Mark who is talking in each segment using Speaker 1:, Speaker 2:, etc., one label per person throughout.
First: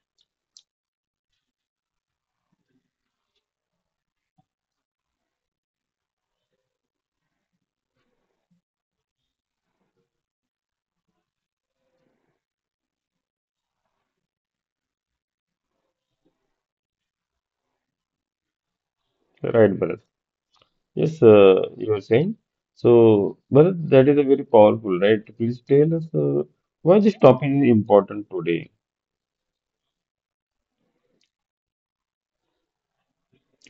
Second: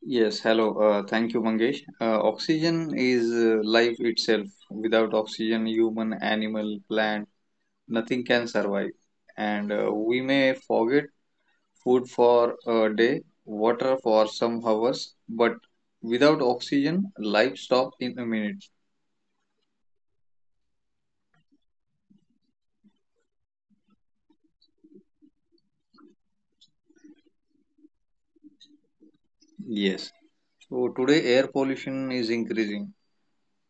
Speaker 1: Yes, hello. Thank you, Mangesh. Oxygen is life itself. Without oxygen, human, animal, plant, nothing can survive. And We may forget food for a day, water for some hours, but without oxygen, life stops in a minute.
Speaker 2: right Bharat? Yes, you were saying. So Bharat, that is a very powerful, right? Please tell us why this topic is important today.
Speaker 1: Yes. So today, air pollution is increasing,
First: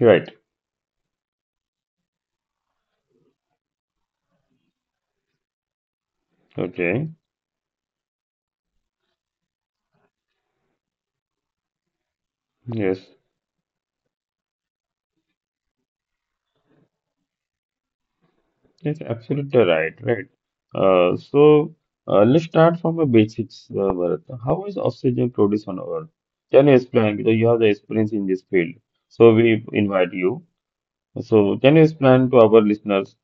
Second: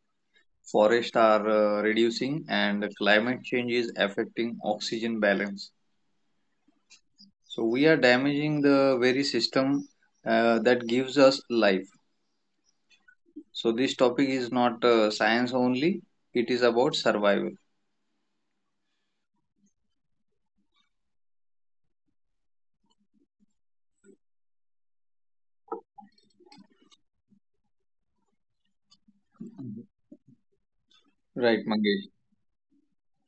Speaker 2: Right.
Speaker 1: forests are reducing, and climate change is affecting oxygen balance.
Speaker 2: Okay.
Speaker 1: So we are damaging the very system that gives us life.
Speaker 2: Yes.
Speaker 1: So this topic is not science only, it is about survival.
Speaker 2: Yes, absolutely right, right. Uh, so let's start from the basics, Bharat. How is oxygen produced on Earth? Can you explain? Because you have the experience in this field, so we
Speaker 1: Mhm.
Speaker 2: invite you. So
Speaker 1: Right,
Speaker 2: can you
Speaker 1: Mangesh.
Speaker 2: explain to our listeners?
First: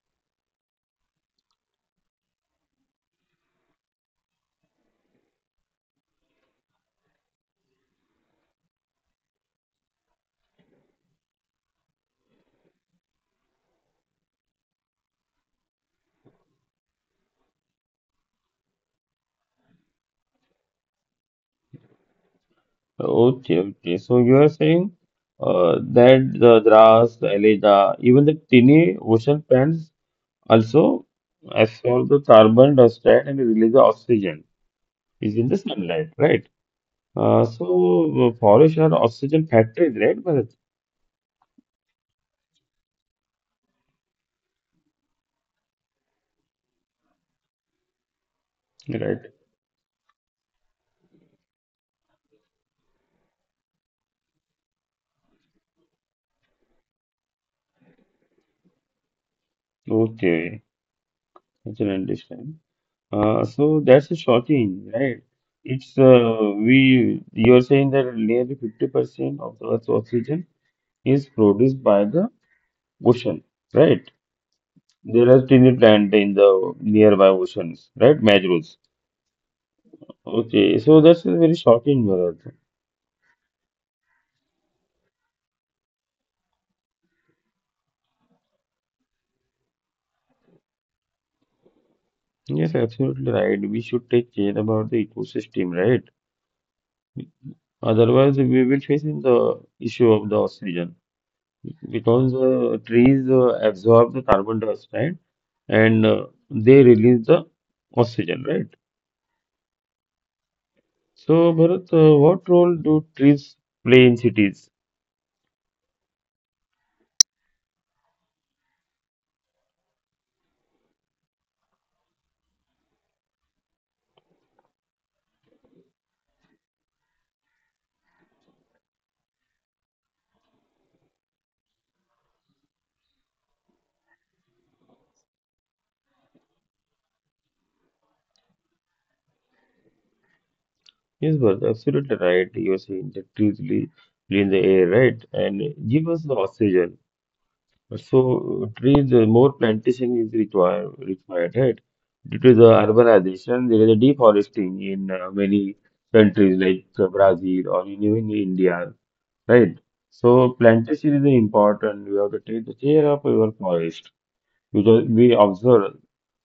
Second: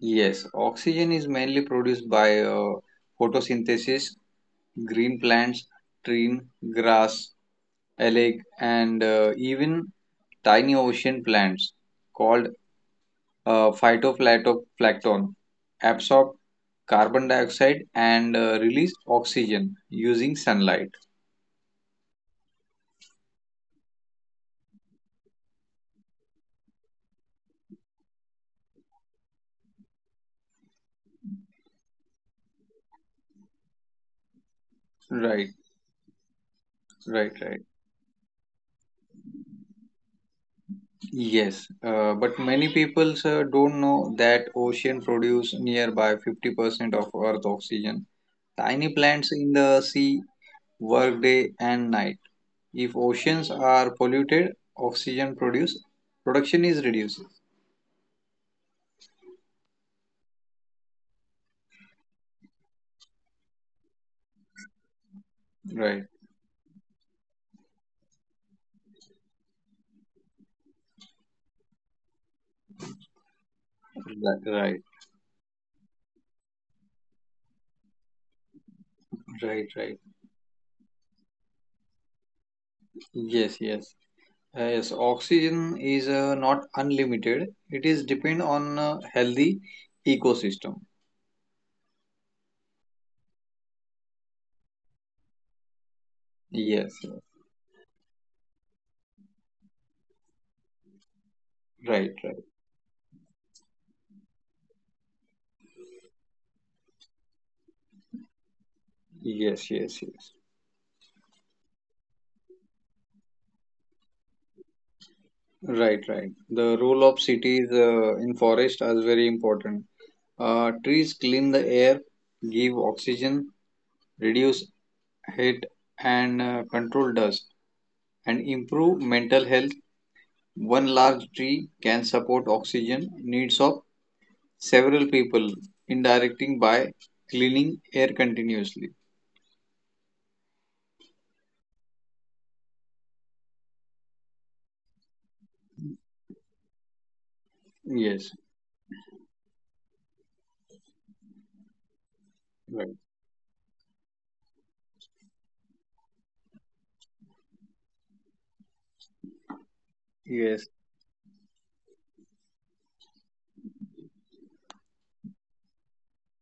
Speaker 1: Yes, oxygen is mainly produced by photosynthesis, green plants, tree, grass, algae, and even tiny ocean plants called phytoplankton, absorb carbon dioxide and release oxygen using sunlight.
Speaker 2: Okay, okay. So you are saying that the grass, the algae, even the tiny ocean plants also absorb the carbon dioxide and release the oxygen is in
Speaker 1: Right,
Speaker 2: the sunlight, right?
Speaker 1: right, right.
Speaker 2: Forests are oxygen factories, right, Bharat?
Speaker 1: Yes, but many people don't know that ocean produce nearby 50% of Earth oxygen. Tiny
Speaker 2: Right.
Speaker 1: plants in the sea work day and night. If oceans are polluted, oxygen produce production is reduced.
Speaker 2: Okay, I can understand. So that's shocking, right? It's
Speaker 1: Right,
Speaker 2: we You're saying that nearly 50% of the Earth's oxygen is produced by the ocean, right?
Speaker 1: right, right,
Speaker 2: There are tiny plant in the nearby oceans, right? Mangroves.
Speaker 1: right, right.
Speaker 2: Okay, so that's a very shocking, Bharat.
Speaker 1: Yes, yes. Yes, oxygen is not unlimited. It is depend on healthy ecosystem.
Speaker 2: Yes, absolutely right. We should take care about the ecosystem, right?
Speaker 1: Yes, yes.
Speaker 2: Otherwise, we will face in the issue of the oxygen
Speaker 1: Right,
Speaker 2: because
Speaker 1: right.
Speaker 2: trees absorb the carbon dioxide and they release the oxygen, right?
Speaker 1: Yes, yes, yes.
Speaker 2: So, Bharat, what role do trees play in cities?
Speaker 1: Right, right. The role of cities in forest is very important. Trees clean the air, give oxygen, reduce heat, and control dust, and improve mental health. One large tree can support oxygen needs of several people indirecting by cleaning air continuously.
Speaker 2: Yes, Bharat, absolutely right. You are saying that clean the air, right? And give us the oxygen.
Speaker 1: Yes,
Speaker 2: So trees, more plantation is required, right? Due to the
Speaker 1: right,
Speaker 2: urbanization, there is a deforesting in many countries like Brazil or in even India, right? So
Speaker 1: yes,
Speaker 2: plantation is important. We have to take the care of our forest because we observe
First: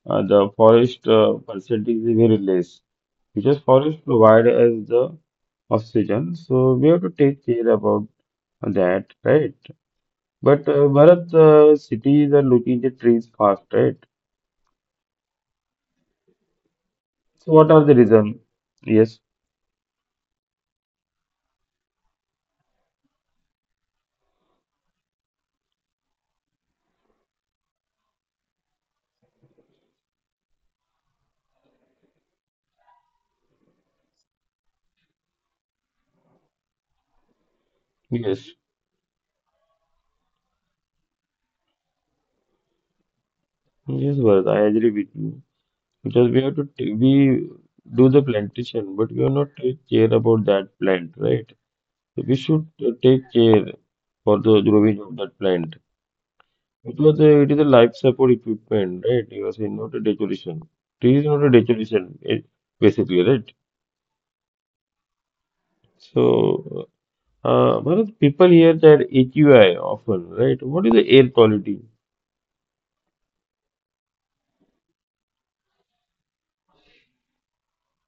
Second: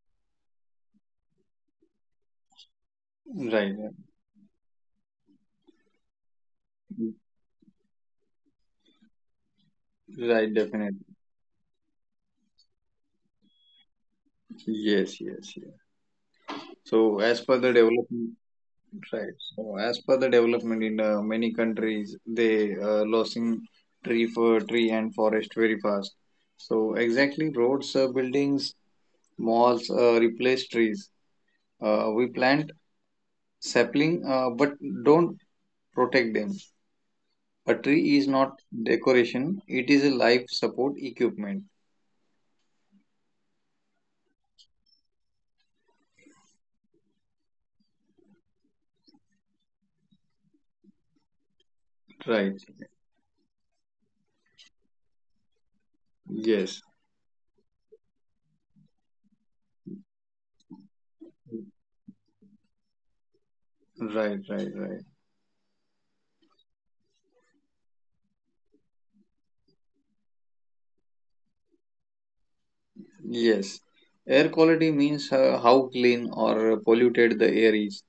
Speaker 2: the forest percentage is very less because
Speaker 1: right,
Speaker 2: forest provide us the oxygen. So we have to
Speaker 1: right.
Speaker 2: take care about that, right?
Speaker 1: Right,
Speaker 2: But
Speaker 1: definitely.
Speaker 2: Bharat, cities are looking at trees fast, right?
Speaker 1: Yes, yes, yes, so as
Speaker 2: So
Speaker 1: per the
Speaker 2: what are the
Speaker 1: development.
Speaker 2: reason? Yes,
Speaker 1: Right, so as per the development in many countries, they losing tree for tree and forest very fast, so exactly roads, buildings, malls replace trees. We plant sapling, but don't protect them. A tree is
Speaker 2: yes,
Speaker 1: not decoration, it is a life support equipment.
Speaker 2: yes, Bharat, I agree with you. Because we have to t we do the plantation, but we are not take care about that plant, right? So we
Speaker 1: Right.
Speaker 2: should take care for the growing of that plant.
Speaker 1: Yes.
Speaker 2: Because it is a life support equipment, right? You are saying not a decoration. Tree is not a decoration, basically, right?
Speaker 1: Right, right, right.
Speaker 2: So uh, Bharat, people hear that AQI often, right? What is the air quality?
Speaker 1: Yes. Air quality means how clean or polluted the air is.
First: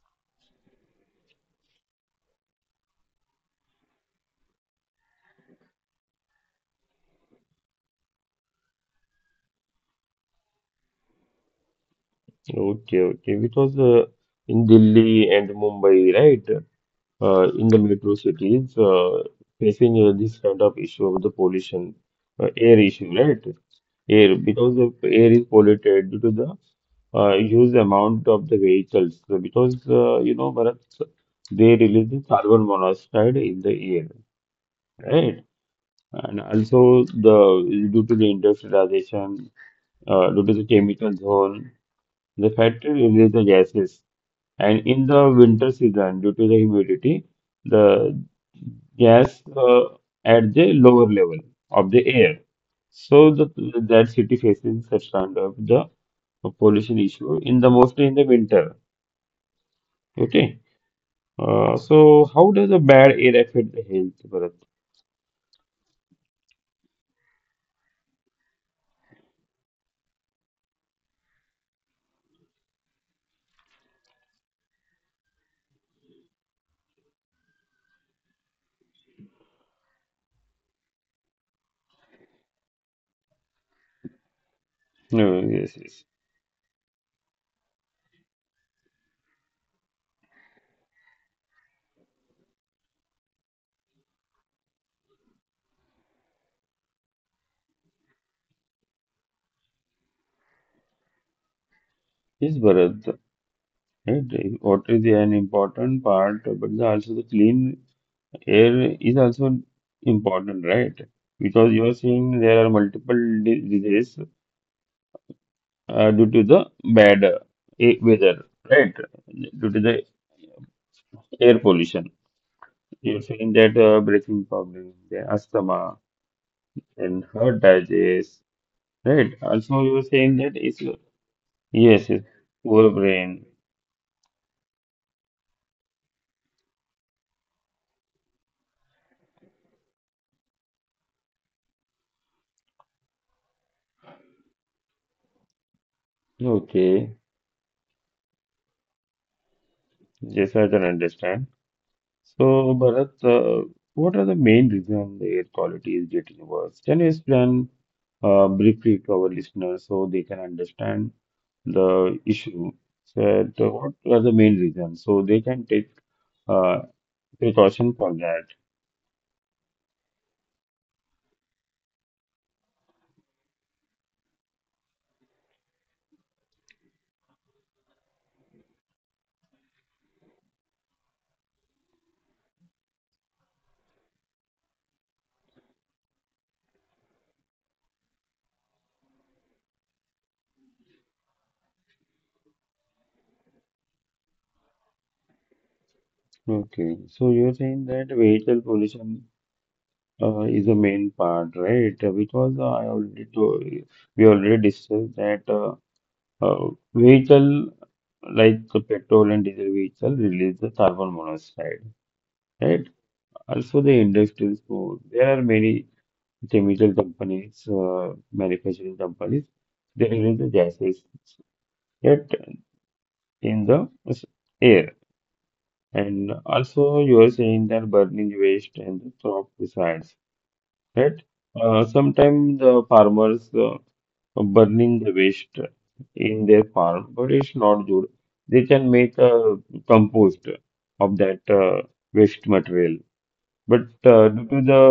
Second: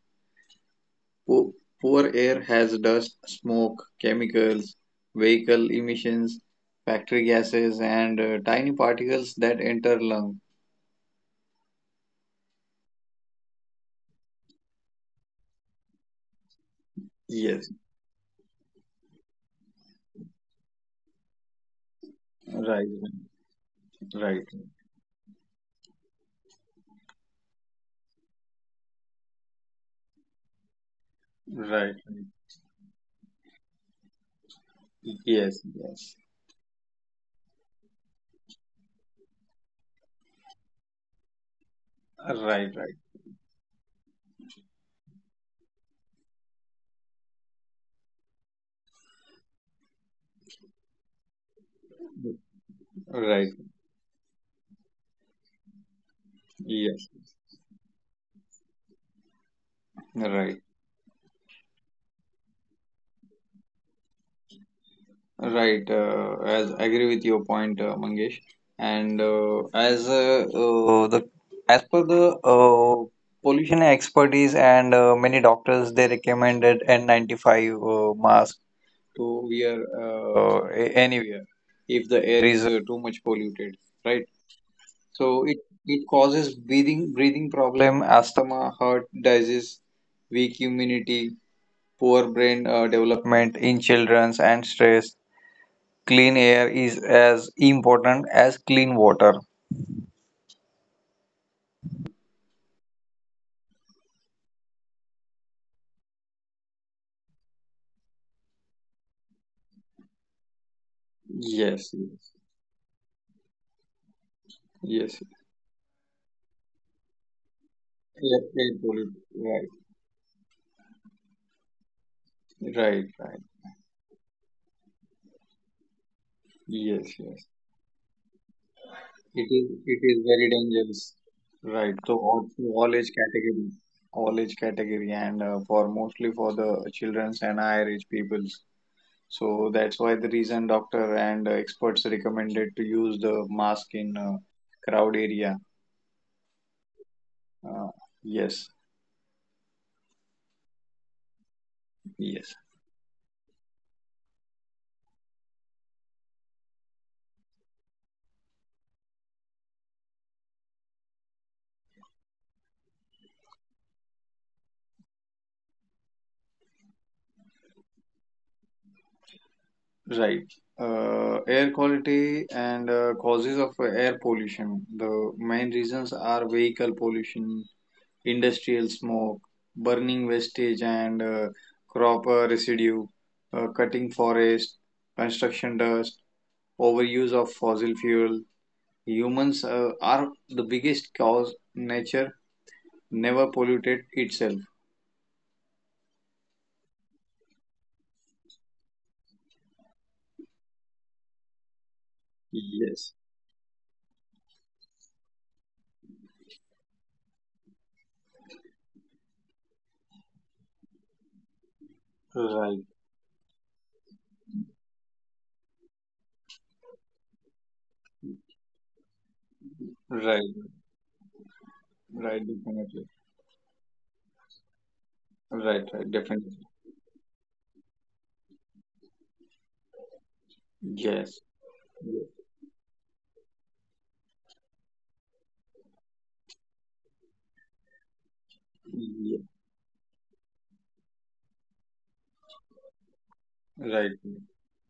Speaker 1: Po- Poor air has dust, smoke, chemicals, vehicle emissions, factory gases, and tiny particles that enter lung.
Speaker 2: Okay, okay, because in Delhi and Mumbai, right, in
Speaker 1: Yes.
Speaker 2: the metro cities, facing this kind of issue of the pollution, air
Speaker 1: Right.
Speaker 2: issue, right? Air,
Speaker 1: Right.
Speaker 2: because the air is polluted due to the huge amount of the vehicles. So because you know, Bharat, they
Speaker 1: Right. Right.
Speaker 2: release the carbon monoxide in the air, right?
Speaker 1: Yes. Yes.
Speaker 2: And also the due to the industrialization, due to the chemical zone, the
Speaker 1: Right. Right.
Speaker 2: factory release the gases. And in the winter season, due to the humidity, the gas at the lower level of the air. So
Speaker 1: Right.
Speaker 2: that city faces such kind of the pollution
Speaker 1: Yes.
Speaker 2: issue in the mostly in the winter.
Speaker 1: Right.
Speaker 2: Okay. So how does the bad air affect the health, Bharat?
Speaker 1: Right, as I agree with your point, Mangesh. And as the as per the pollution expertise and many doctors, they recommended N95 mask to wear, anywhere if the air is too much polluted, right?
Speaker 2: No,
Speaker 1: So it
Speaker 2: yes,
Speaker 1: it
Speaker 2: yes.
Speaker 1: causes breathing problem, asthma, heart disease, weak immunity, poor brain development in children, and stress. Clean air is as important as clean water.
Speaker 2: Yes, Bharat. Right? What is an important part, but also the clean air is also important, right? Because you
Speaker 1: Yes,
Speaker 2: are
Speaker 1: yes,
Speaker 2: saying there are multiple diseases
Speaker 1: yes.
Speaker 2: due to the bad
Speaker 1: Yeah,
Speaker 2: weather,
Speaker 1: air
Speaker 2: right?
Speaker 1: pollution. Right,
Speaker 2: Due to the air pollution.
Speaker 1: right,
Speaker 2: You're
Speaker 1: right.
Speaker 2: saying that breathing problem, the asthma,
Speaker 1: Yes,
Speaker 2: and
Speaker 1: yes.
Speaker 2: heart disease, right? Also,
Speaker 1: It
Speaker 2: you're
Speaker 1: is
Speaker 2: saying
Speaker 1: very
Speaker 2: that it's
Speaker 1: dangerous. Right.
Speaker 2: yes, it's poor
Speaker 1: All age
Speaker 2: brain.
Speaker 1: category, all age category, and for mostly for the childrens and higher age peoples. So that's why the reason doctor and experts recommended to use the mask in crowd area.
Speaker 2: Okay,
Speaker 1: Uh, yes,
Speaker 2: yes, I can understand.
Speaker 1: yes.
Speaker 2: So, Bharat, what are the main reasons the air quality is getting worse? Can you explain briefly to our listeners so they can understand the issue? So, what are the main reasons so they can take uh, precaution for that?
Speaker 1: Right. Air quality and causes of air pollution. The main reasons are vehicle pollution, industrial smoke, burning wastage and crop residue, cutting forest, construction dust, overuse of fossil fuel. Humans are the biggest cause. Nature never polluted itself.
Speaker 2: Okay, so you're saying that vehicle pollution is the main part, right? Because I
Speaker 1: Yes.
Speaker 2: already told, we already discussed that. Uh, vehicle like the petrol and diesel vehicle release the carbon monoxide,
Speaker 1: Right.
Speaker 2: right? Also, the industrial food. There are many chemical companies, manufacturing companies. They release
Speaker 1: Right.
Speaker 2: the gases
Speaker 1: Right.
Speaker 2: that
Speaker 1: Definitely.
Speaker 2: in s- air.
Speaker 1: Right. Right.
Speaker 2: And
Speaker 1: Definitely.
Speaker 2: also, you are saying that burning waste and the crop residues. Right?
Speaker 1: Yes.
Speaker 2: Sometimes the farmers burning the waste in their farm, but it's not good. They can make
Speaker 1: Ye-
Speaker 2: a compost of that waste material. But
Speaker 1: Right.
Speaker 2: due to the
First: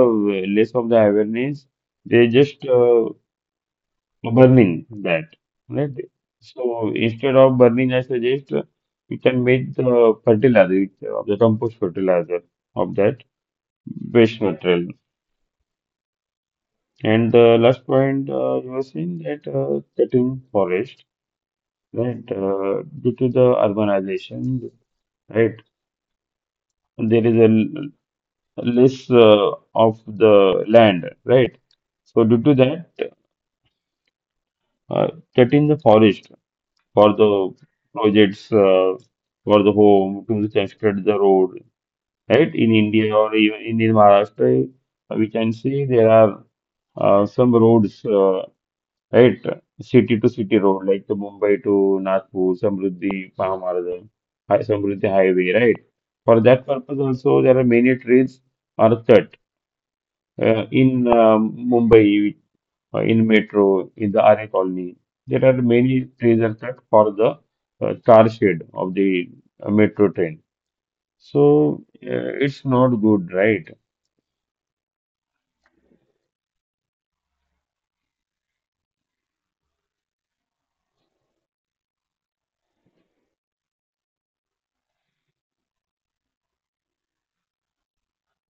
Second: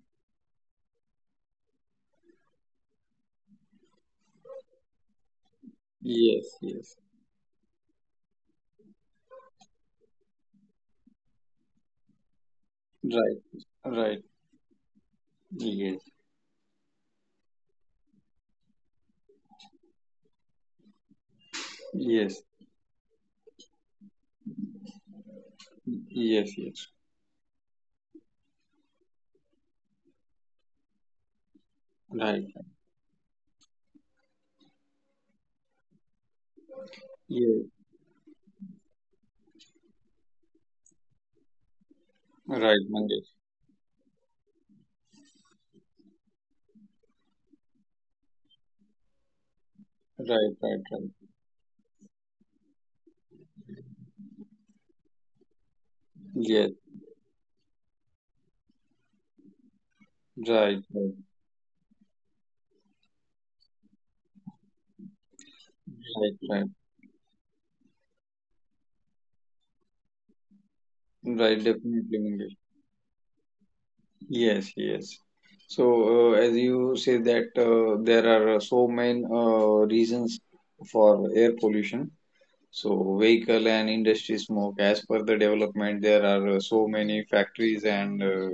Speaker 2: less of the awareness, they just burning that, right?
Speaker 1: Yes,
Speaker 2: So
Speaker 1: yes.
Speaker 2: instead of burning, I suggest you can make the fertilizer, the compost fertilizer of that
Speaker 1: Right. Right.
Speaker 2: waste material.
Speaker 1: Yes.
Speaker 2: And the last point you were saying that cutting forest, right?
Speaker 1: Yes.
Speaker 2: Due to the urbanization, right?
Speaker 1: Yes, yes.
Speaker 2: There is a less of the land, right? So due
Speaker 1: Right.
Speaker 2: to that, uh, cutting the forest for the
Speaker 1: Yes.
Speaker 2: projects, for the home, to construct the road, right? In
Speaker 1: Right,
Speaker 2: India
Speaker 1: Mangesh.
Speaker 2: or even in Maharashtra, we can see there are some roads. Right, city to
Speaker 1: Right,
Speaker 2: city
Speaker 1: right,
Speaker 2: road,
Speaker 1: right.
Speaker 2: like the Mumbai to Nagpur, Samruddhi Mahamarg, Samruddhi Highway, right? For that
Speaker 1: Yes.
Speaker 2: purpose also, there are many trains are cut
Speaker 1: Right,
Speaker 2: in
Speaker 1: right.
Speaker 2: Mumbai, in metro, in the RA colony. There are many
Speaker 1: Right,
Speaker 2: trains are
Speaker 1: right.
Speaker 2: cut for the car shed of the metro train.
Speaker 1: Right,
Speaker 2: So
Speaker 1: definitely, Mangesh.
Speaker 2: it's not good, right?
Speaker 1: Yes, yes. So, as you say that there are so many reasons for air pollution. So, vehicle and industry smoke, as per the development, there are so many factories and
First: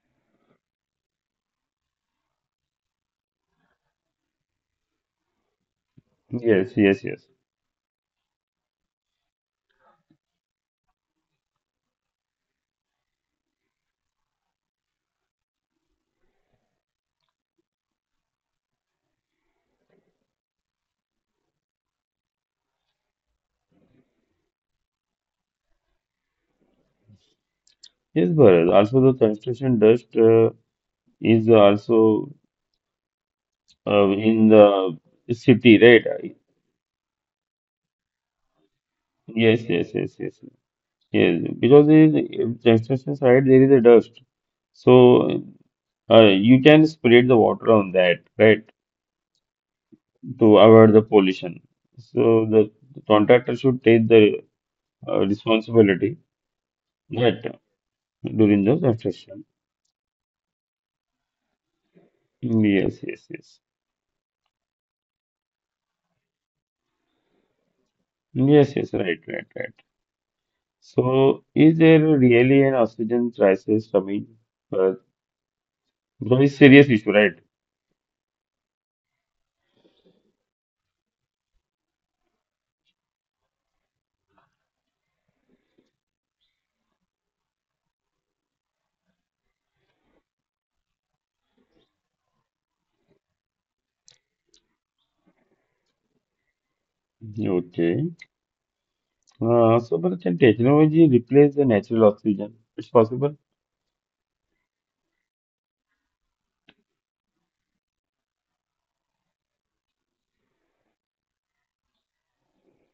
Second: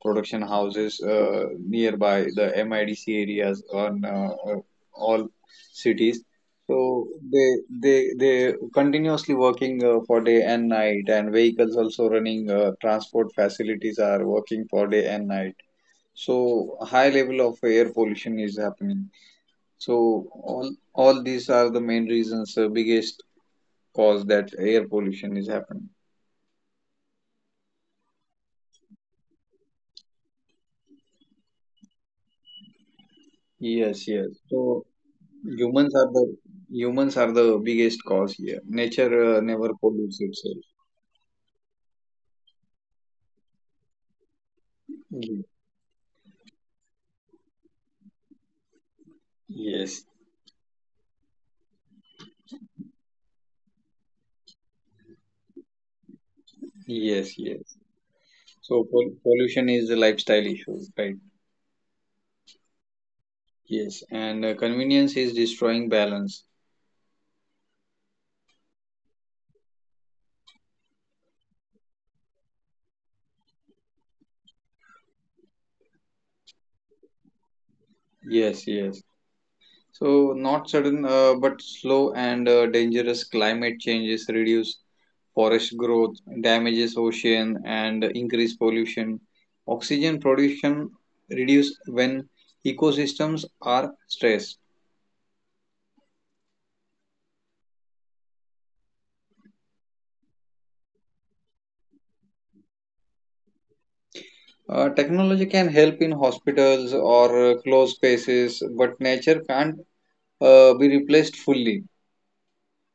Speaker 1: production houses nearby the MIDC areas on all cities.
Speaker 2: Yes, yes,
Speaker 1: So
Speaker 2: yes.
Speaker 1: they continuously working for day and night, and vehicles also running. Transport facilities are working for day and night. So high level of air pollution is happening. So all these are the main reasons, biggest cause that air pollution is happening.
Speaker 2: Yes, Bharat. Also, the construction dust is also
Speaker 1: Yes, yes.
Speaker 2: in
Speaker 1: So
Speaker 2: the city,
Speaker 1: Humans are
Speaker 2: right?
Speaker 1: the humans are the biggest cause here. Nature
Speaker 2: Yes,
Speaker 1: never
Speaker 2: yes, yes,
Speaker 1: pollutes
Speaker 2: yes,
Speaker 1: itself.
Speaker 2: yes. Because in construction site there is a dust, so
Speaker 1: Ye-
Speaker 2: you can spread the water on that, right,
Speaker 1: Yes,
Speaker 2: to avoid the pollution. So the contractor should take the responsibility
Speaker 1: yes,
Speaker 2: that
Speaker 1: yes.
Speaker 2: during the
Speaker 1: So
Speaker 2: construction.
Speaker 1: pollution is a lifestyle issue, right?
Speaker 2: Yes, yes, yes,
Speaker 1: Yes, and convenience is destroying balance.
Speaker 2: yes, yes. Right, right, right. So is there really an oxygen crisis coming? Uh, because it's serious issue, right?
Speaker 1: Yes, yes. So not sudden, but slow and dangerous. Climate changes reduce forest growth, damages ocean, and increase pollution. Oxygen production reduce when ecosystems are stressed.
Speaker 2: Okay. But can technology replace the natural oxygen? It's possible.
Speaker 1: Technology can help in hospitals or closed spaces, but nature can't be replaced fully.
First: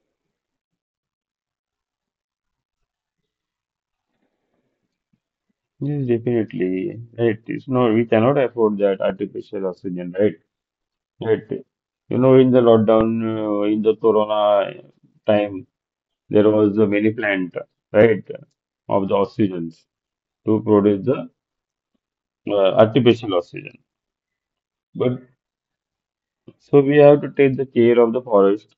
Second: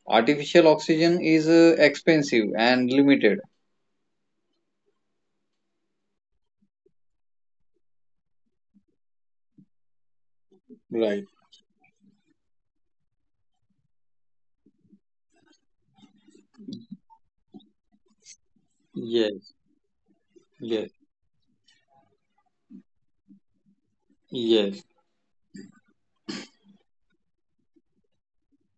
Speaker 1: Artificial oxygen is expensive and limited.
Speaker 2: Yes, definitely. Right. It's no, we cannot afford that artificial oxygen, right?
Speaker 1: Right.
Speaker 2: Right. You know, in the lockdown, in the corona time, there was a many plant, right, of the
Speaker 1: Yes,
Speaker 2: oxygens to
Speaker 1: yes,
Speaker 2: produce the artificial oxygen.
Speaker 1: yes,
Speaker 2: But so we have to take the care of the forest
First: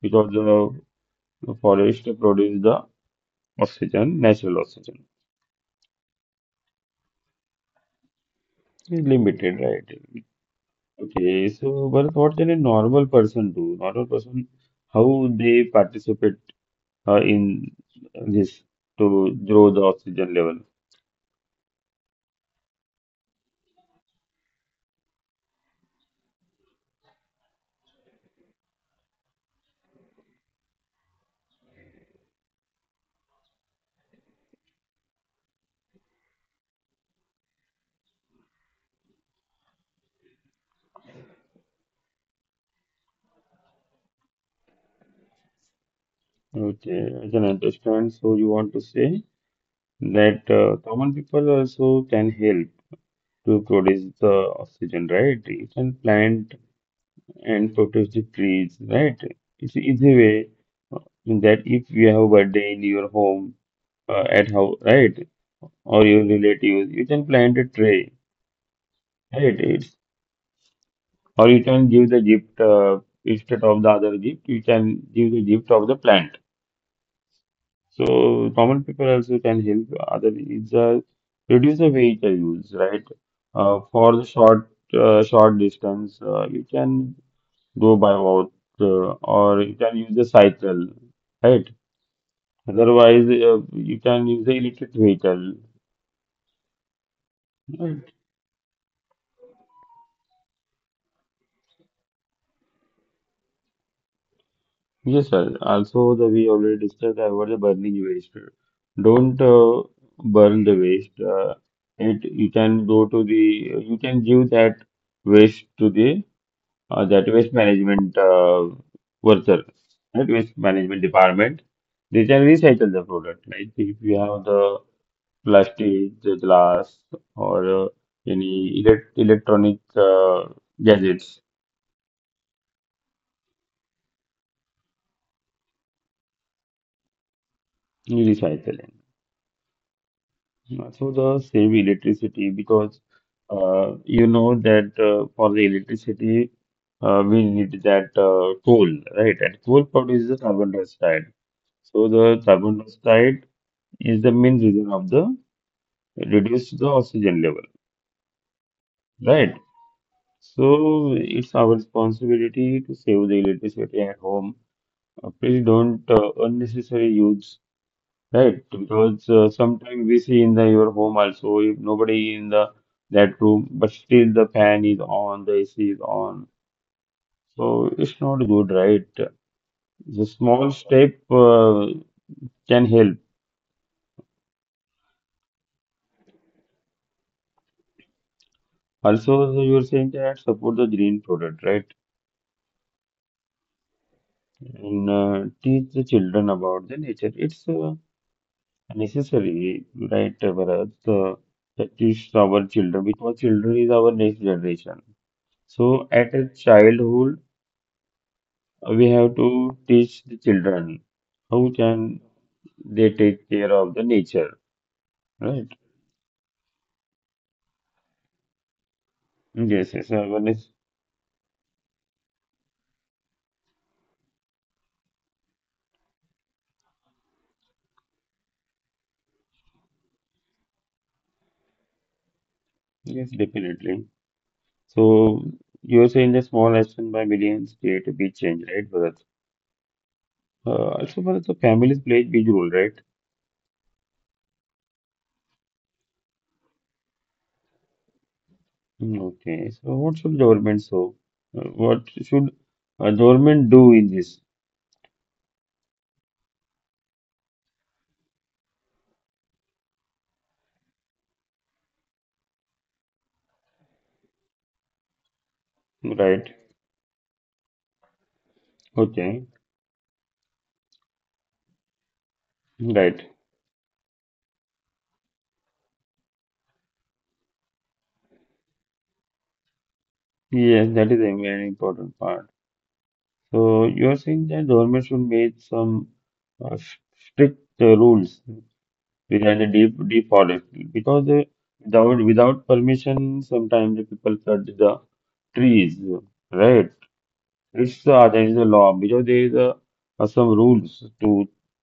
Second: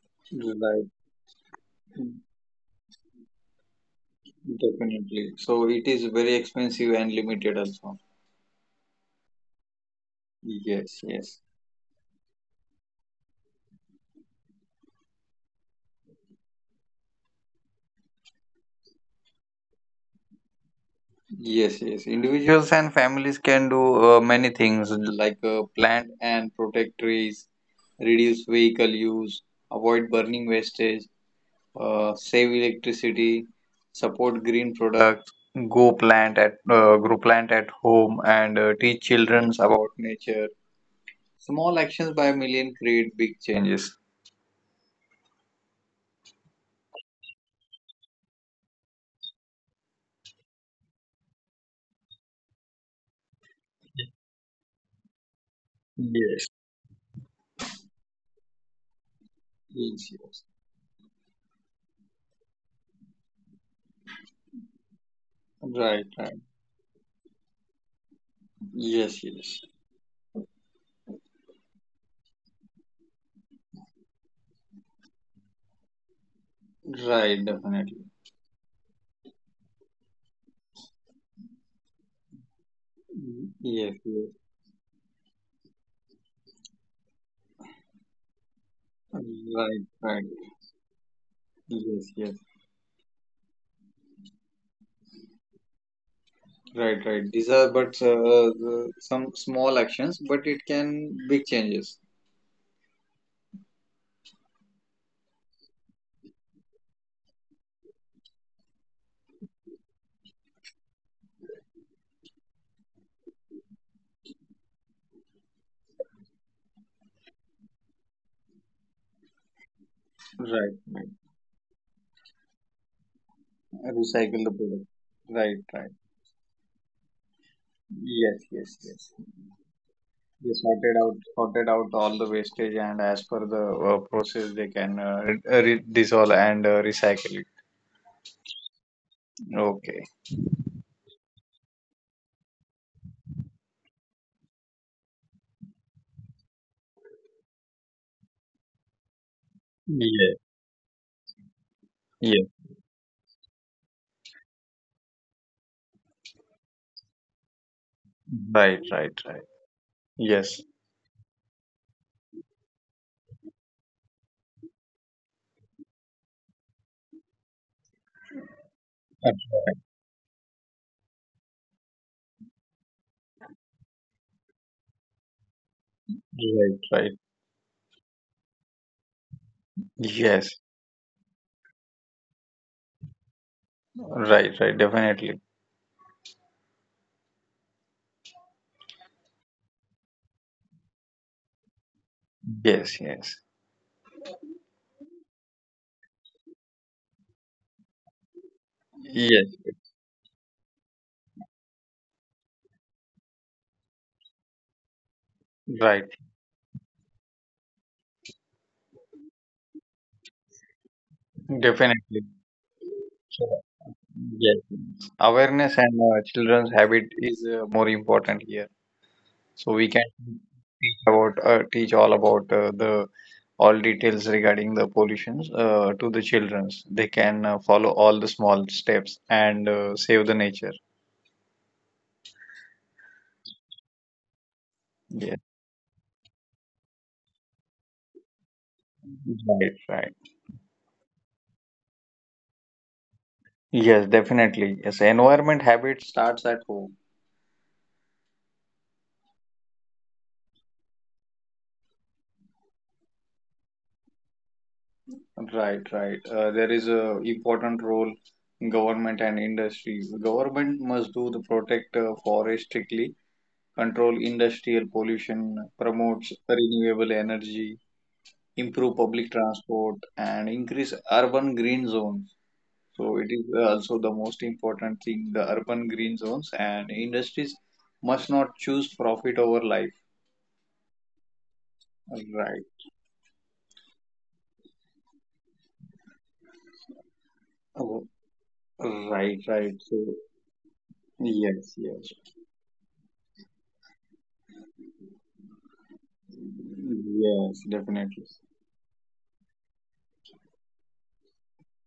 Speaker 2: because
Speaker 1: right,
Speaker 2: the forest produce the oxygen, natural oxygen.
Speaker 1: definitely. So it is very expensive and limited also.
Speaker 2: It's limited, right?
Speaker 1: Yes, yes,
Speaker 2: Okay, so Bharat, what can a normal person do? Normal person, how they participate in this to grow the oxygen level?
Speaker 1: yes, yes. Individuals and families can do many things, like plant and protect trees, reduce vehicle use, avoid burning wastage, save electricity, support green products, go plant at grow plant at home, and teach children about nature. Small actions by a million create big changes.
Speaker 2: Okay, I can understand. So you want to say that common people also can help to produce the oxygen, right? You can
Speaker 1: Yes,
Speaker 2: plant and protect the trees, right? It's an
Speaker 1: yes,
Speaker 2: easy
Speaker 1: yes.
Speaker 2: way uh, that if you have a birthday in your home, at how, right? Or
Speaker 1: Right,
Speaker 2: your
Speaker 1: right.
Speaker 2: relatives, you can plant a tree.
Speaker 1: Yes,
Speaker 2: Right,
Speaker 1: yes.
Speaker 2: it's or you can give the gift instead of the other gift you can give the gift of the plant
Speaker 1: Right, definitely.
Speaker 2: so common people also can help other is reduce the vehicle use right
Speaker 1: Yes,
Speaker 2: for the
Speaker 1: yes.
Speaker 2: short short distance you can go by walk or you
Speaker 1: Right,
Speaker 2: can use the
Speaker 1: right.
Speaker 2: cycle right
Speaker 1: Yes, yes.
Speaker 2: otherwise you can use the electric vehicle.
Speaker 1: Right, right. These are but some small actions, but it can big changes.
Speaker 2: Yes, sir. Also, the we already discussed about the burning waste. Don't burn the waste. It You can go to the you can give that waste to the that waste management worker, that waste
Speaker 1: Right,
Speaker 2: management
Speaker 1: right.
Speaker 2: department. They can recycle the product. Like if you
Speaker 1: Recycle
Speaker 2: have
Speaker 1: the
Speaker 2: the
Speaker 1: product. Right, right.
Speaker 2: plastic, the glass, or
Speaker 1: Yes, yes,
Speaker 2: any
Speaker 1: yes.
Speaker 2: electronic
Speaker 1: They sorted out
Speaker 2: gadgets,
Speaker 1: sorted out all the wastage, and as per the process, they can dissolve and recycle it.
Speaker 2: you recycle it.
Speaker 1: Okay.
Speaker 2: Also, the save electricity because you know that for the electricity we need that coal, right? And coal
Speaker 1: Yeah.
Speaker 2: produces carbon dioxide. So the
Speaker 1: Yeah.
Speaker 2: carbon dioxide is the main reason of the reduced the oxygen level,
Speaker 1: Right. Right.
Speaker 2: yeah,
Speaker 1: Right.
Speaker 2: right?
Speaker 1: Yes.
Speaker 2: So it's our responsibility to save the electricity at home. Please don't unnecessarily use. Right, because
Speaker 1: Uh,
Speaker 2: sometimes we see in the your home also if nobody in the that room, but still the fan is on, the AC is on.
Speaker 1: Right. Right.
Speaker 2: So it's not good, right? The
Speaker 1: Yes.
Speaker 2: small step can help.
Speaker 1: Right. Right. Definitely.
Speaker 2: Also, you are saying that support the green product, right?
Speaker 1: Yes. Yes.
Speaker 2: And teach the children about the nature. It's
Speaker 1: Yes.
Speaker 2: necessary, right, Bharat? That teach our children because children is our next generation.
Speaker 1: Right.
Speaker 2: So at a childhood we have to teach the children how can
Speaker 1: Definitely.
Speaker 2: they take
Speaker 1: So,
Speaker 2: care of the nature,
Speaker 1: yes.
Speaker 2: right?
Speaker 1: Awareness and children's habit is more important here. So we
Speaker 2: Yes,
Speaker 1: can
Speaker 2: yes, one is
Speaker 1: teach all about the all details regarding the pollutions to the children. They can follow all the small steps and save the nature.
Speaker 2: yes, definitely.
Speaker 1: Yes,
Speaker 2: So you're saying the small action by millions create a big change, right, Bharat?
Speaker 1: right, right.
Speaker 2: Also, Bharat, the families play a big role, right?
Speaker 1: Yes, definitely. Yes, environment habit starts at home.
Speaker 2: Mm, okay, so what should government so? What should a government do in this,
Speaker 1: Right, right. There is a important role in government and industry. The government must do the protect forest strictly, control industrial pollution, promotes
Speaker 2: right?
Speaker 1: renewable energy, improve public
Speaker 2: Okay,
Speaker 1: transport and increase urban green zones. So it
Speaker 2: right.
Speaker 1: is also the most important thing, the urban green zones, and industries must not choose profit over life.
Speaker 2: Yes, that is a very important part.
Speaker 1: Right.
Speaker 2: So you are saying that government should make some uh, s- strict
Speaker 1: Oh,
Speaker 2: rules
Speaker 1: right,
Speaker 2: behind the
Speaker 1: right. So
Speaker 2: deep forest because
Speaker 1: yes, yes.
Speaker 2: without permission sometimes the people cut the trees, right?
Speaker 1: Yes,
Speaker 2: It's
Speaker 1: definitely.
Speaker 2: there is a law because there is a some rules to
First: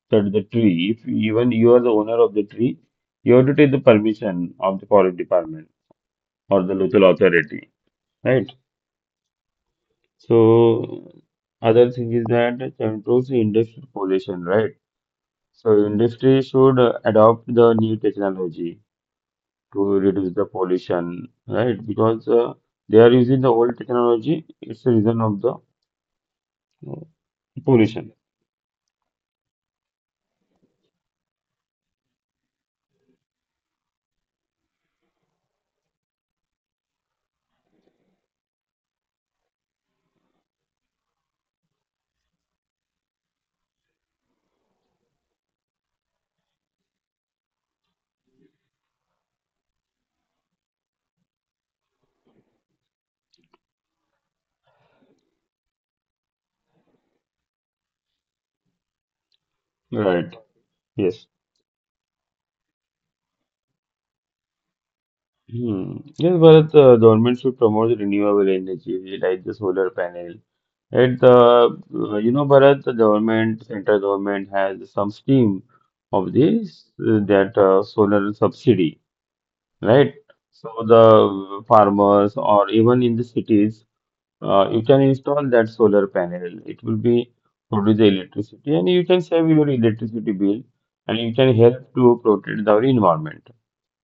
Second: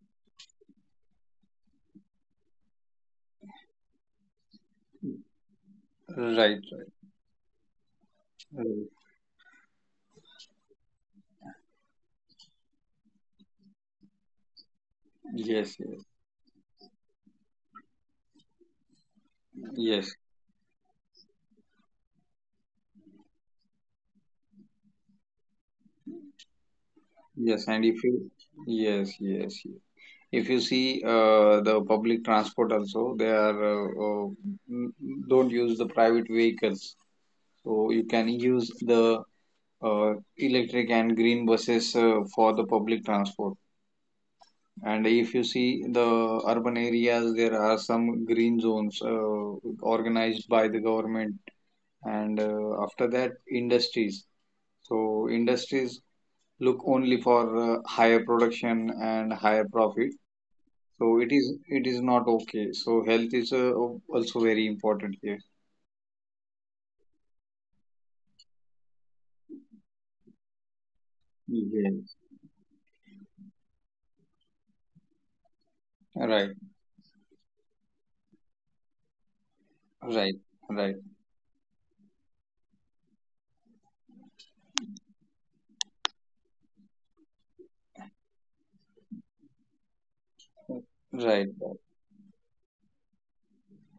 Speaker 2: cut the tree. If even you are the owner of the tree, you have to take the permission of the forest department
Speaker 1: Right,
Speaker 2: or the
Speaker 1: right.
Speaker 2: local authority, right?
Speaker 1: Right.
Speaker 2: So other thing is that controls the industrial pollution, right?
Speaker 1: Yes,
Speaker 2: So
Speaker 1: yes,
Speaker 2: industry should adopt the new technology to
Speaker 1: yes.
Speaker 2: reduce the pollution, right? Because they are using the old technology, it's the reason of the uh,
Speaker 1: Yes, and if
Speaker 2: pollution,
Speaker 1: you Yes, yes, yes. If you see the public transport also, they are don't use the private vehicles, so you can use the electric and green buses for the public transport. And if you see the urban areas, there are some green zones organized by the government, and after that, industries. So industries look only for higher production and higher profit,
Speaker 2: right?
Speaker 1: so
Speaker 2: Yes.
Speaker 1: it is not okay. So health is also very important here.
Speaker 2: Hmm. Yes, Bharat, government should promote renewable energy like the solar panel. At the,
Speaker 1: Yes.
Speaker 2: you know, Bharat, the government, central government has some scheme of
Speaker 1: Right.
Speaker 2: this that solar subsidy, right?
Speaker 1: Right.
Speaker 2: So
Speaker 1: Right.
Speaker 2: the farmers or even in the cities, you can install that solar panel. It will be produce the electricity and you can save your electricity bill and you
Speaker 1: Right.
Speaker 2: can
Speaker 1: Right.
Speaker 2: help to protect the environment.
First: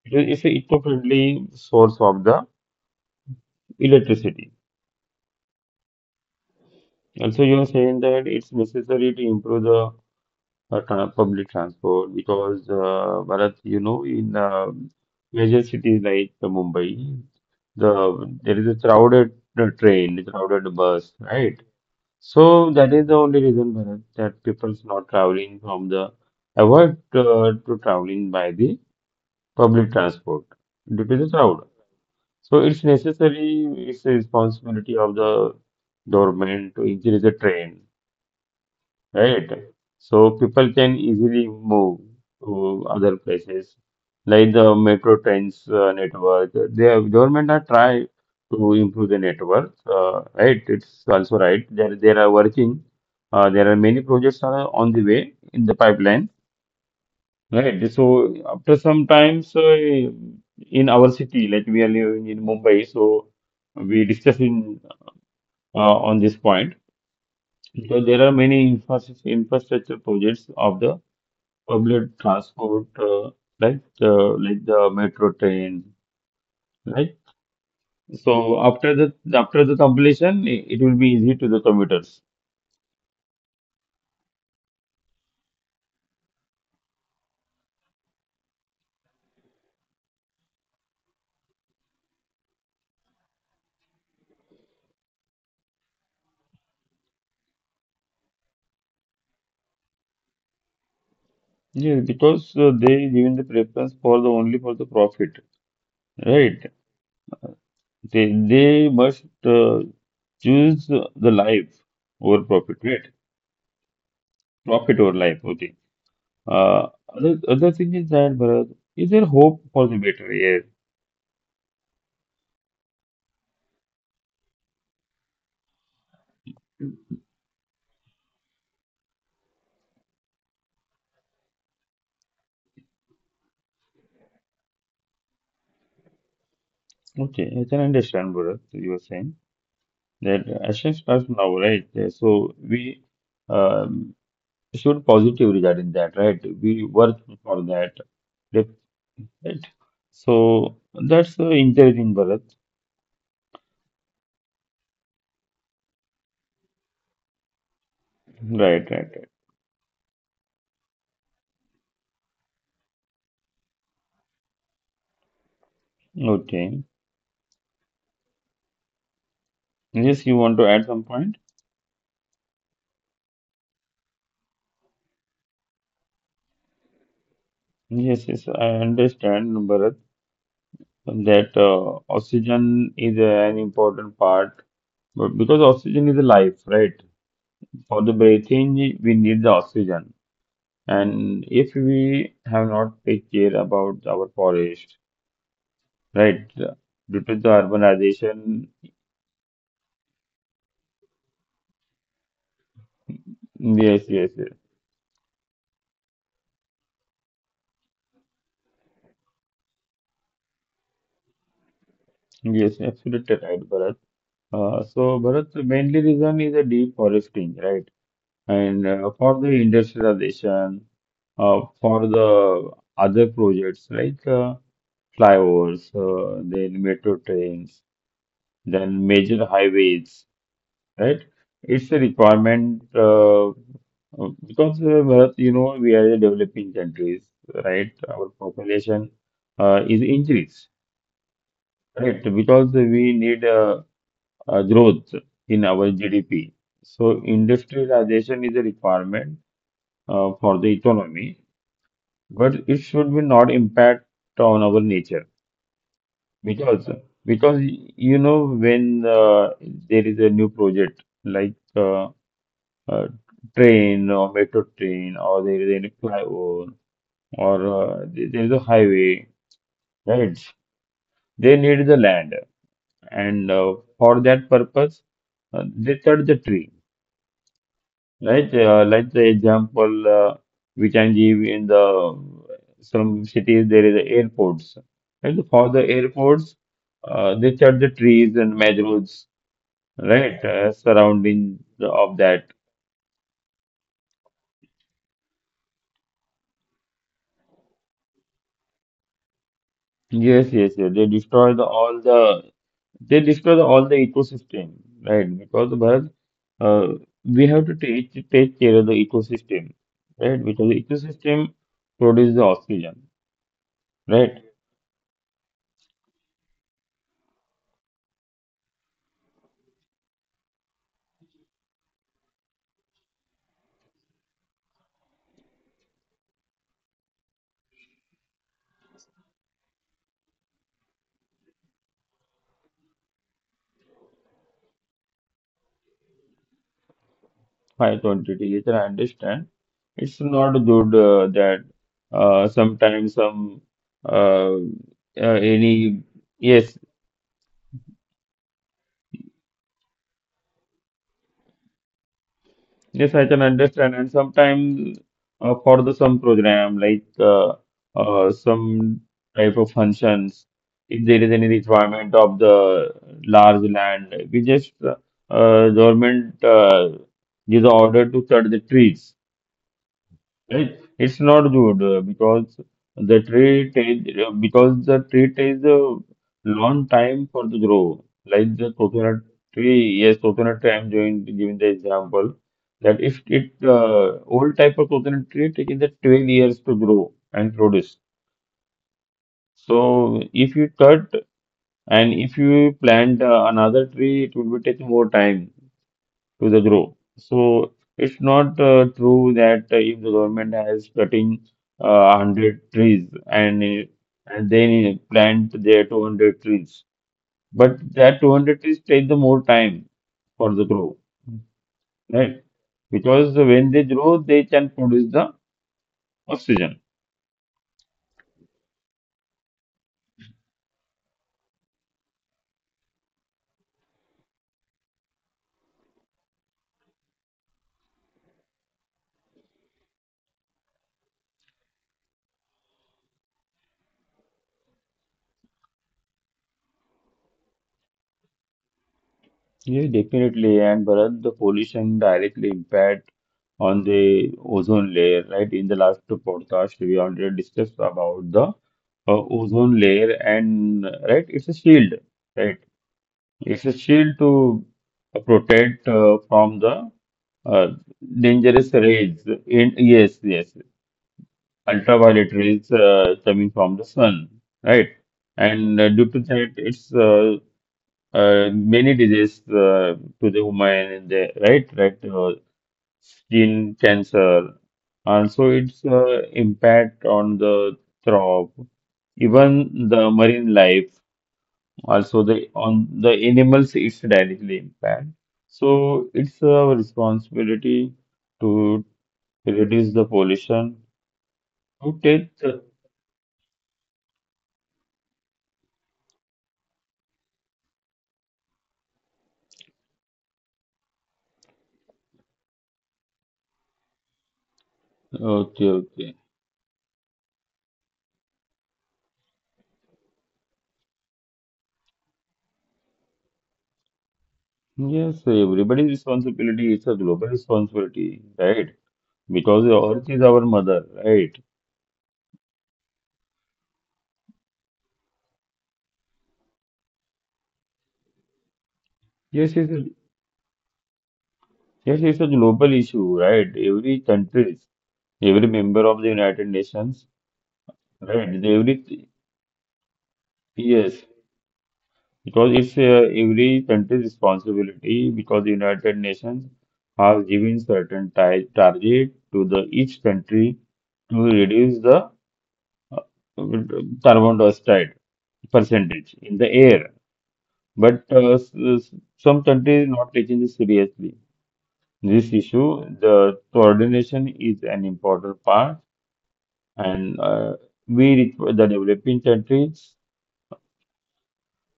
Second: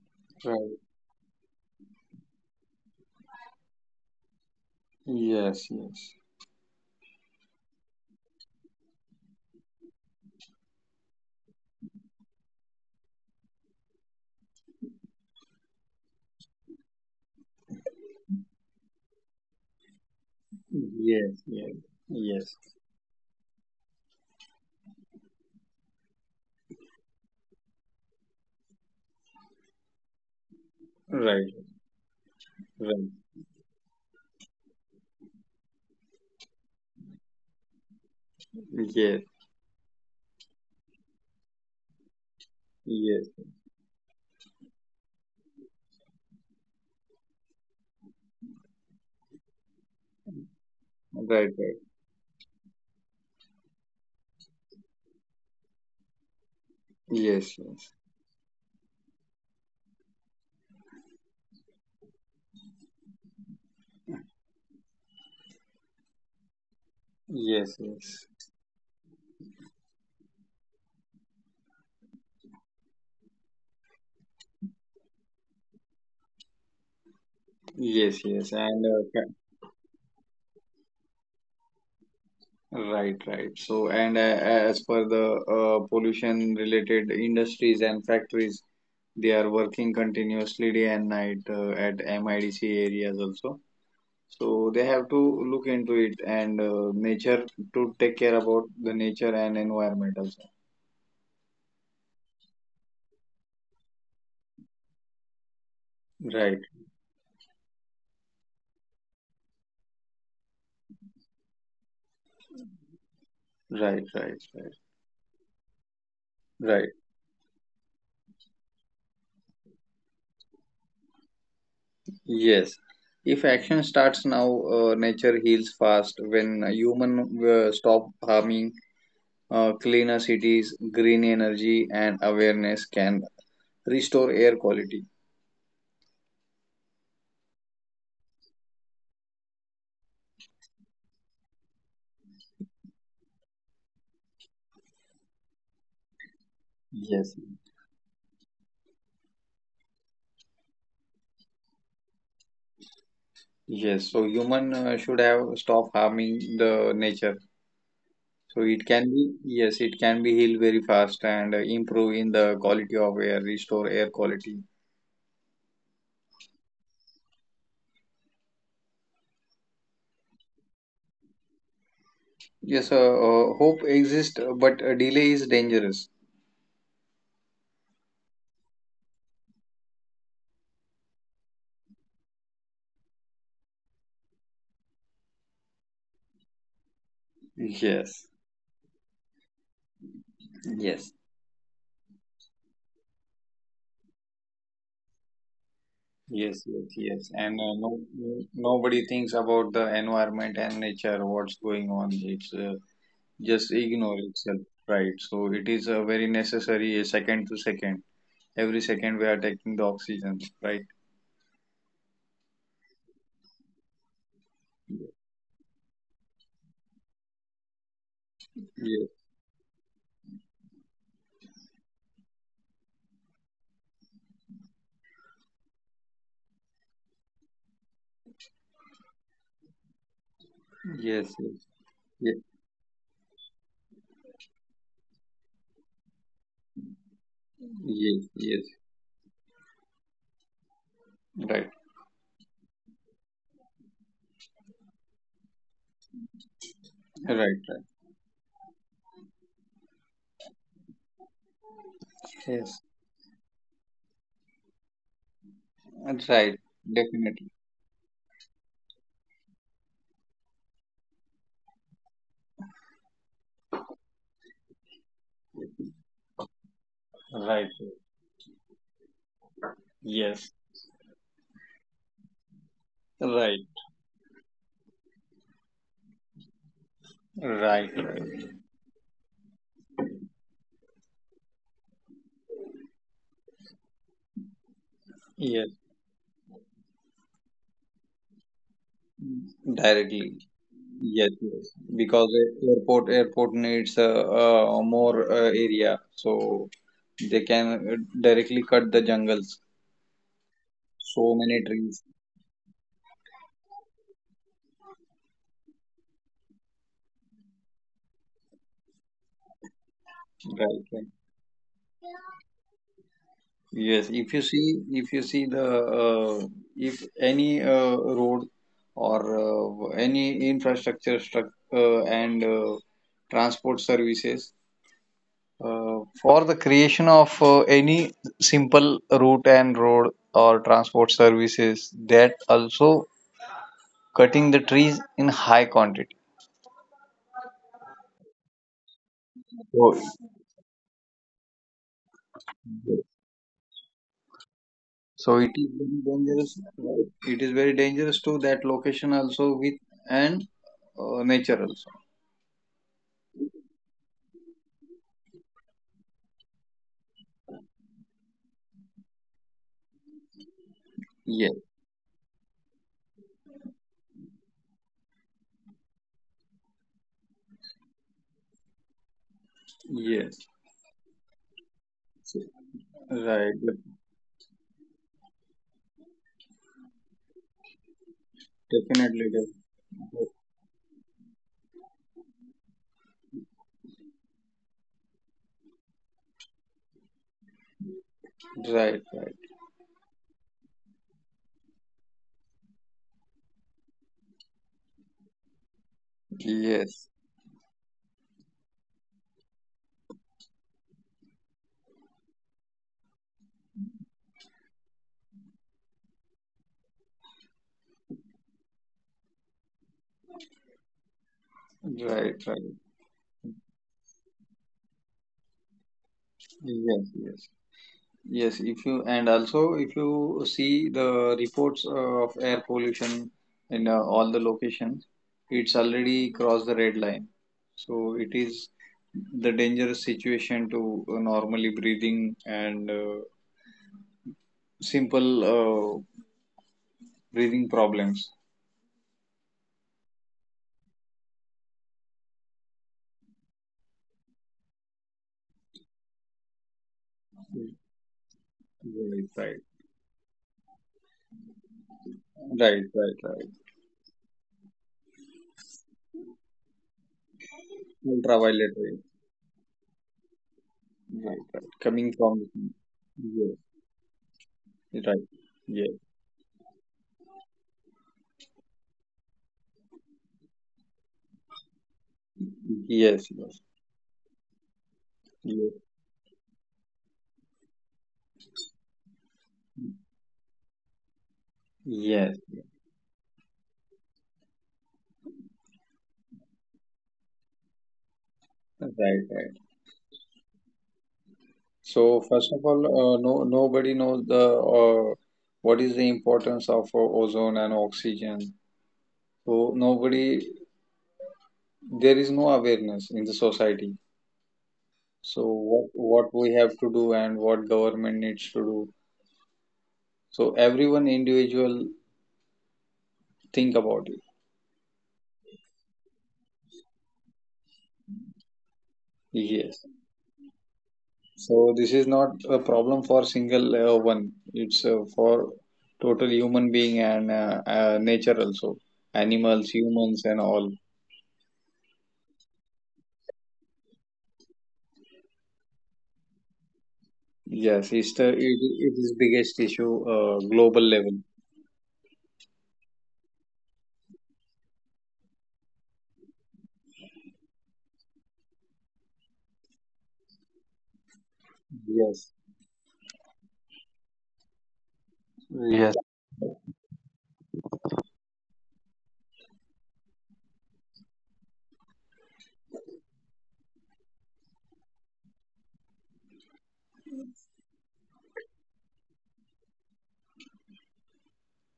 Speaker 2: It's a
Speaker 1: Right.
Speaker 2: eco-friendly source of the electricity.
Speaker 1: Yes. Yes.
Speaker 2: Also, you are saying that it's necessary to improve the public transport because Bharat, you know, in major cities like Mumbai, there is a crowded train, crowded bus,
Speaker 1: Yes.
Speaker 2: right?
Speaker 1: Yes. Yes.
Speaker 2: So that is the only reason Bharat, that people's not traveling from the avoid to traveling by the public transport due to the
Speaker 1: Right.
Speaker 2: crowd. So it's
Speaker 1: Right.
Speaker 2: necessary, it's the responsibility of the government to increase the train,
Speaker 1: Yes.
Speaker 2: right? So people can easily move to other
Speaker 1: Yes.
Speaker 2: places, like the metro trains network. The government are try to improve the network, right? It's also
Speaker 1: Right.
Speaker 2: right.
Speaker 1: Right.
Speaker 2: There they are working. There are many projects are on the way in the pipeline,
Speaker 1: Yes.
Speaker 2: right?
Speaker 1: Yes.
Speaker 2: So after some times in our city, like we are living in Mumbai, so we discussing on this point.
Speaker 1: Yes.
Speaker 2: So there
Speaker 1: Yes.
Speaker 2: are many infrastructure projects of the public transport, right? Like the metro train, right?
Speaker 1: Yes, yes,
Speaker 2: So
Speaker 1: and
Speaker 2: after
Speaker 1: uh,
Speaker 2: the
Speaker 1: ca-
Speaker 2: after the completion, it will be easy to the commuters.
Speaker 1: right, right. So, and as per the pollution related industries and factories, they are working continuously day and night at MIDC areas also. So they have to look into it, and nature to take care about the nature and environment also.
Speaker 2: Yes, because they given the preference for the only for the profit,
Speaker 1: Right,
Speaker 2: right? They they must uh, choose the life over profit, right?
Speaker 1: right, right, right,
Speaker 2: Profit over life, okay. Uh,
Speaker 1: right.
Speaker 2: other thing is that, Bharat, is there hope for the better? Yeah.
Speaker 1: Yes. If action starts now, nature heals fast. When human stop harming, cleaner cities, green energy, and awareness can restore air quality.
Speaker 2: Okay, I can understand, Bharat, you are saying. That actions starts now, right? So we um, should positive regarding that, right? We work
Speaker 1: Yes,
Speaker 2: for that, right? So that's encouraging, Bharat.
Speaker 1: yes, so human should have stop harming the nature. So it
Speaker 2: Right,
Speaker 1: can
Speaker 2: right,
Speaker 1: be, yes, it can be healed very fast, and improve in the quality of air, restore air quality.
Speaker 2: right. Okay. Yes, you want to add some point?
Speaker 1: Yes, hope exists, but delay is dangerous.
Speaker 2: Yes, yes, I understand, Bharat, that oxygen is an important part, but because oxygen is life, right? For the
Speaker 1: Yes,
Speaker 2: breathing, we need the oxygen.
Speaker 1: yes,
Speaker 2: And if we have not take care about our forest, right,
Speaker 1: yes, yes,
Speaker 2: due
Speaker 1: yes.
Speaker 2: to the
Speaker 1: And
Speaker 2: urbanization,
Speaker 1: nobody thinks about the environment and nature, what's going on. It's just
Speaker 2: yes,
Speaker 1: ignore
Speaker 2: yes, yes,
Speaker 1: itself, right? So it is very necessary second to second. Every second we are taking the oxygen, right?
Speaker 2: yes, absolutely right, Bharat. So, Bharat, the mainly reason is the deforesting, right? And
Speaker 1: Yes,
Speaker 2: for the industrialization, for the other projects like flyovers, then metro trains, then major highways, right?
Speaker 1: yes,
Speaker 2: It's a
Speaker 1: yes,
Speaker 2: requirement because Bharat, you know we are a developing countries, right?
Speaker 1: yes,
Speaker 2: Our
Speaker 1: yes,
Speaker 2: population is increased,
Speaker 1: yes. Right,
Speaker 2: right? Because we need growth in our GDP. So
Speaker 1: right, right.
Speaker 2: industrialization is a requirement for the economy, but it
Speaker 1: Yes,
Speaker 2: should be not impact on our nature
Speaker 1: right.
Speaker 2: because
Speaker 1: Definitely.
Speaker 2: because you know when there is a new project like. Uh, Train or metro train or there is any flyover
Speaker 1: Right.
Speaker 2: or
Speaker 1: Right.
Speaker 2: there there is a highway, right?
Speaker 1: Yes.
Speaker 2: They need the land, and
Speaker 1: Right.
Speaker 2: for that purpose, they cut the tree,
Speaker 1: Right.
Speaker 2: right?
Speaker 1: Right.
Speaker 2: Like the example which I give in the some cities, there is airports, and for
Speaker 1: Yes.
Speaker 2: the airports, they cut the trees and mangroves,
Speaker 1: Directly.
Speaker 2: right,
Speaker 1: Yes.
Speaker 2: surrounding
Speaker 1: Yes.
Speaker 2: the, of
Speaker 1: Because
Speaker 2: that.
Speaker 1: airport needs more area, so they can directly cut the jungles.
Speaker 2: Yes, yes, yes. They
Speaker 1: So
Speaker 2: destroy
Speaker 1: many
Speaker 2: the, all
Speaker 1: trees.
Speaker 2: the They destroy the, all the ecosystem, right? Because Bharat, uh, we have to take care of the ecosystem, right? Because the
Speaker 1: Right, right.
Speaker 2: ecosystem produces the oxygen,
Speaker 1: Yes,
Speaker 2: right?
Speaker 1: if you see the, if any road or any infrastructure struct and transport services for the creation of any simple route and road or transport services, that also cutting the trees in high quantity.
Speaker 2: High quantity, which I understand.
Speaker 1: So,
Speaker 2: It's not good that sometimes some uh,
Speaker 1: so
Speaker 2: uh,
Speaker 1: it is very
Speaker 2: any
Speaker 1: dangerous.
Speaker 2: yes.
Speaker 1: It is very dangerous to that location also, with and nature also.
Speaker 2: Yes, I can understand. And sometimes for the some program like some type of functions, if there is any
Speaker 1: Yes.
Speaker 2: requirement of the large land, we just government gives the order to cut the trees.
Speaker 1: Yes,
Speaker 2: It's not good because the
Speaker 1: right.
Speaker 2: tree takes because the tree takes a long time for the grow. Like the coconut
Speaker 1: Definitely,
Speaker 2: tree, yes,
Speaker 1: def-
Speaker 2: coconut tree. I'm going to give the example that if it old type of coconut tree taking the 12 years to grow and produce.
Speaker 1: right, right.
Speaker 2: So if you cut and if you plant another tree, it will be take more time to the grow.
Speaker 1: Yes,
Speaker 2: So it's not true that if the government has cutting 100 trees and and then plant their 200 trees, but that 200 trees take the more time for the grow, right?
Speaker 1: right, right.
Speaker 2: Because when they grow, they can produce the oxygen.
Speaker 1: Yes, yes, yes. If you and also if you see the reports of air pollution in all the locations, it's already crossed the red line. So it is the dangerous situation to normally breathing, and simple breathing problems.
Speaker 2: Yeah, definitely. And Bharat, the pollution directly impact on the ozone layer, right? In the last podcast, we already discussed about the
Speaker 1: Right, right,
Speaker 2: ozone layer and, right, it's a shield, right?
Speaker 1: right, right, right.
Speaker 2: It's a shield to protect from the uh,
Speaker 1: Ultraviolet.
Speaker 2: dangerous rays. In yes, yes,
Speaker 1: Right, right. Coming
Speaker 2: ultraviolet
Speaker 1: from
Speaker 2: rays
Speaker 1: yes,
Speaker 2: coming from the sun, right?
Speaker 1: right,
Speaker 2: And
Speaker 1: yes,
Speaker 2: due to that, it's many diseases to the human, and the, right? Right,
Speaker 1: yes, yes,
Speaker 2: skin cancer. Also,
Speaker 1: yes,
Speaker 2: its impact on the crop, even the marine life. Also,
Speaker 1: yes,
Speaker 2: the on the animals, it's directly impact. So, it's our responsibility to
Speaker 1: right, right.
Speaker 2: reduce the pollution. To
Speaker 1: So
Speaker 2: take
Speaker 1: first of
Speaker 2: the
Speaker 1: all, no, nobody knows the what is the importance of ozone and oxygen. So nobody, there is no awareness in the society. So
Speaker 2: okay,
Speaker 1: what
Speaker 2: okay.
Speaker 1: what we have to do and what government needs to do. So everyone individual think about it.
Speaker 2: Yes, everybody's responsibility. It's a global responsibility, right? Because the
Speaker 1: Yes.
Speaker 2: earth is our mother, right?
Speaker 1: So this is not a problem for single one. It's for total human being and nature also,
Speaker 2: Yes,
Speaker 1: animals,
Speaker 2: it's a,
Speaker 1: humans, and all.
Speaker 2: yes, it's a global issue, right? Every country, every member of the United Nations,
Speaker 1: Yes, it's the,
Speaker 2: right?
Speaker 1: it, it
Speaker 2: Every,
Speaker 1: is biggest issue global
Speaker 2: yes,
Speaker 1: level.
Speaker 2: because it's every country's responsibility because the United Nations has given certain target to the each country to reduce the
Speaker 1: Yes,
Speaker 2: uh, carbon dioxide
Speaker 1: yes.
Speaker 2: percentage in the air. But some countries not taking this seriously. This issue, the coordination is an important part, and the developing countries,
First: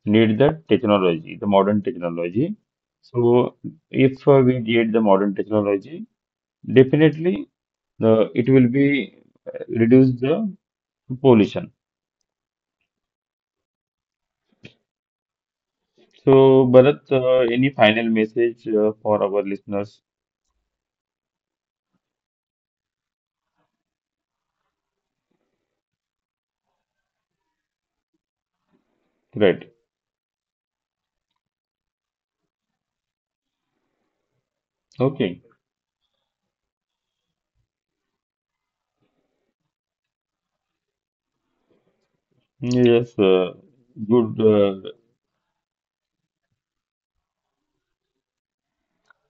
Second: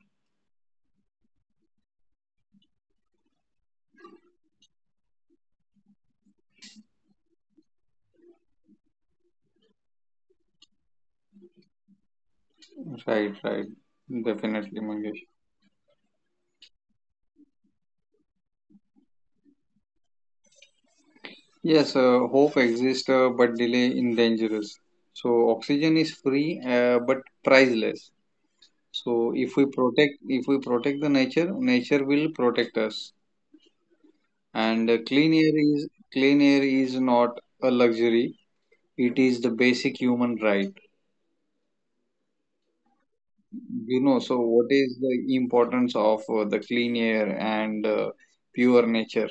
Speaker 2: need the technology, the modern technology. So, if we get the modern technology, definitely it will be reduce the pollution.
Speaker 1: Right, right, definitely, Mangesh.
Speaker 2: So, Bharat, any final message for our listeners?
Speaker 1: Yes, hope exists, but delay in dangerous. So oxygen is free, but priceless. So
Speaker 2: Great.
Speaker 1: if we protect the nature, nature will protect us. And
Speaker 2: Okay.
Speaker 1: clean air is not a luxury; it is the basic human right.
Speaker 2: Yes.
Speaker 1: You know, so
Speaker 2: Good
Speaker 1: what is the importance of the clean air and pure nature?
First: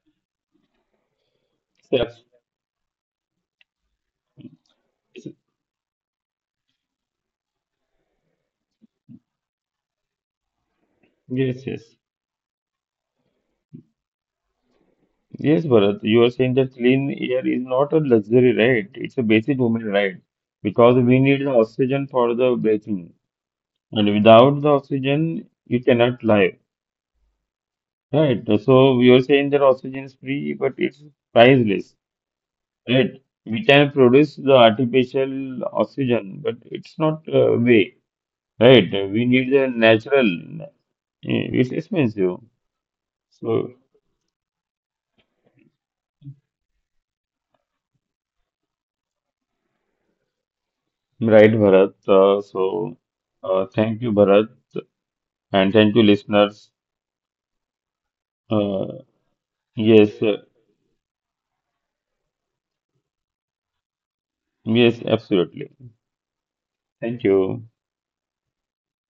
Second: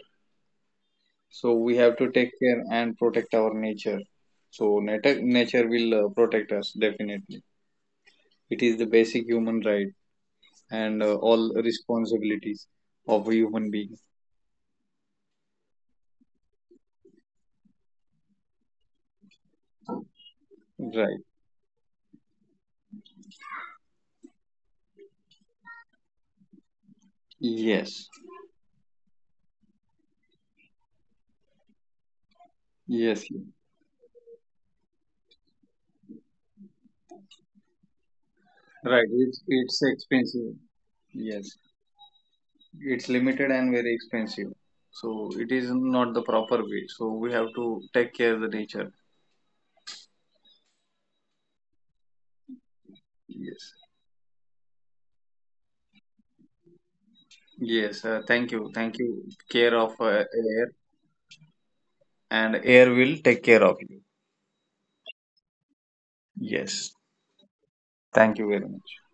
Speaker 1: So we have to
Speaker 2: steps.
Speaker 1: take care and protect our nature. So nature will protect us, definitely. It is the basic human right, and all
Speaker 2: Yes. Yes.
Speaker 1: responsibilities of a human being.
Speaker 2: Yes, Bharat, you are saying that clean air is not a luxury right, it's a basic human right because we
Speaker 1: Right.
Speaker 2: need the oxygen for the breathing, and without the oxygen, you cannot live,
Speaker 1: Yes.
Speaker 2: right? So, you are saying that oxygen is free, but it's priceless, right?
Speaker 1: Yes. Yes.
Speaker 2: We can produce the artificial oxygen, but it's not way, right?
Speaker 1: Right.
Speaker 2: We need the
Speaker 1: It's
Speaker 2: natural,
Speaker 1: expensive.
Speaker 2: eh,
Speaker 1: Yes.
Speaker 2: it's expensive,
Speaker 1: It's limited
Speaker 2: so
Speaker 1: and very expensive, so it is not the proper way, so we have to take care of the nature.
Speaker 2: right, Bharat.
Speaker 1: Yes,
Speaker 2: Thank you, Bharat. And thank you, listeners.
Speaker 1: yes, thank you, thank
Speaker 2: Uh,
Speaker 1: you. Care of
Speaker 2: yes,
Speaker 1: air, and air will take care of you.
Speaker 2: yes, absolutely.
Speaker 1: Yes,
Speaker 2: Thank you.
Speaker 1: thank you very much.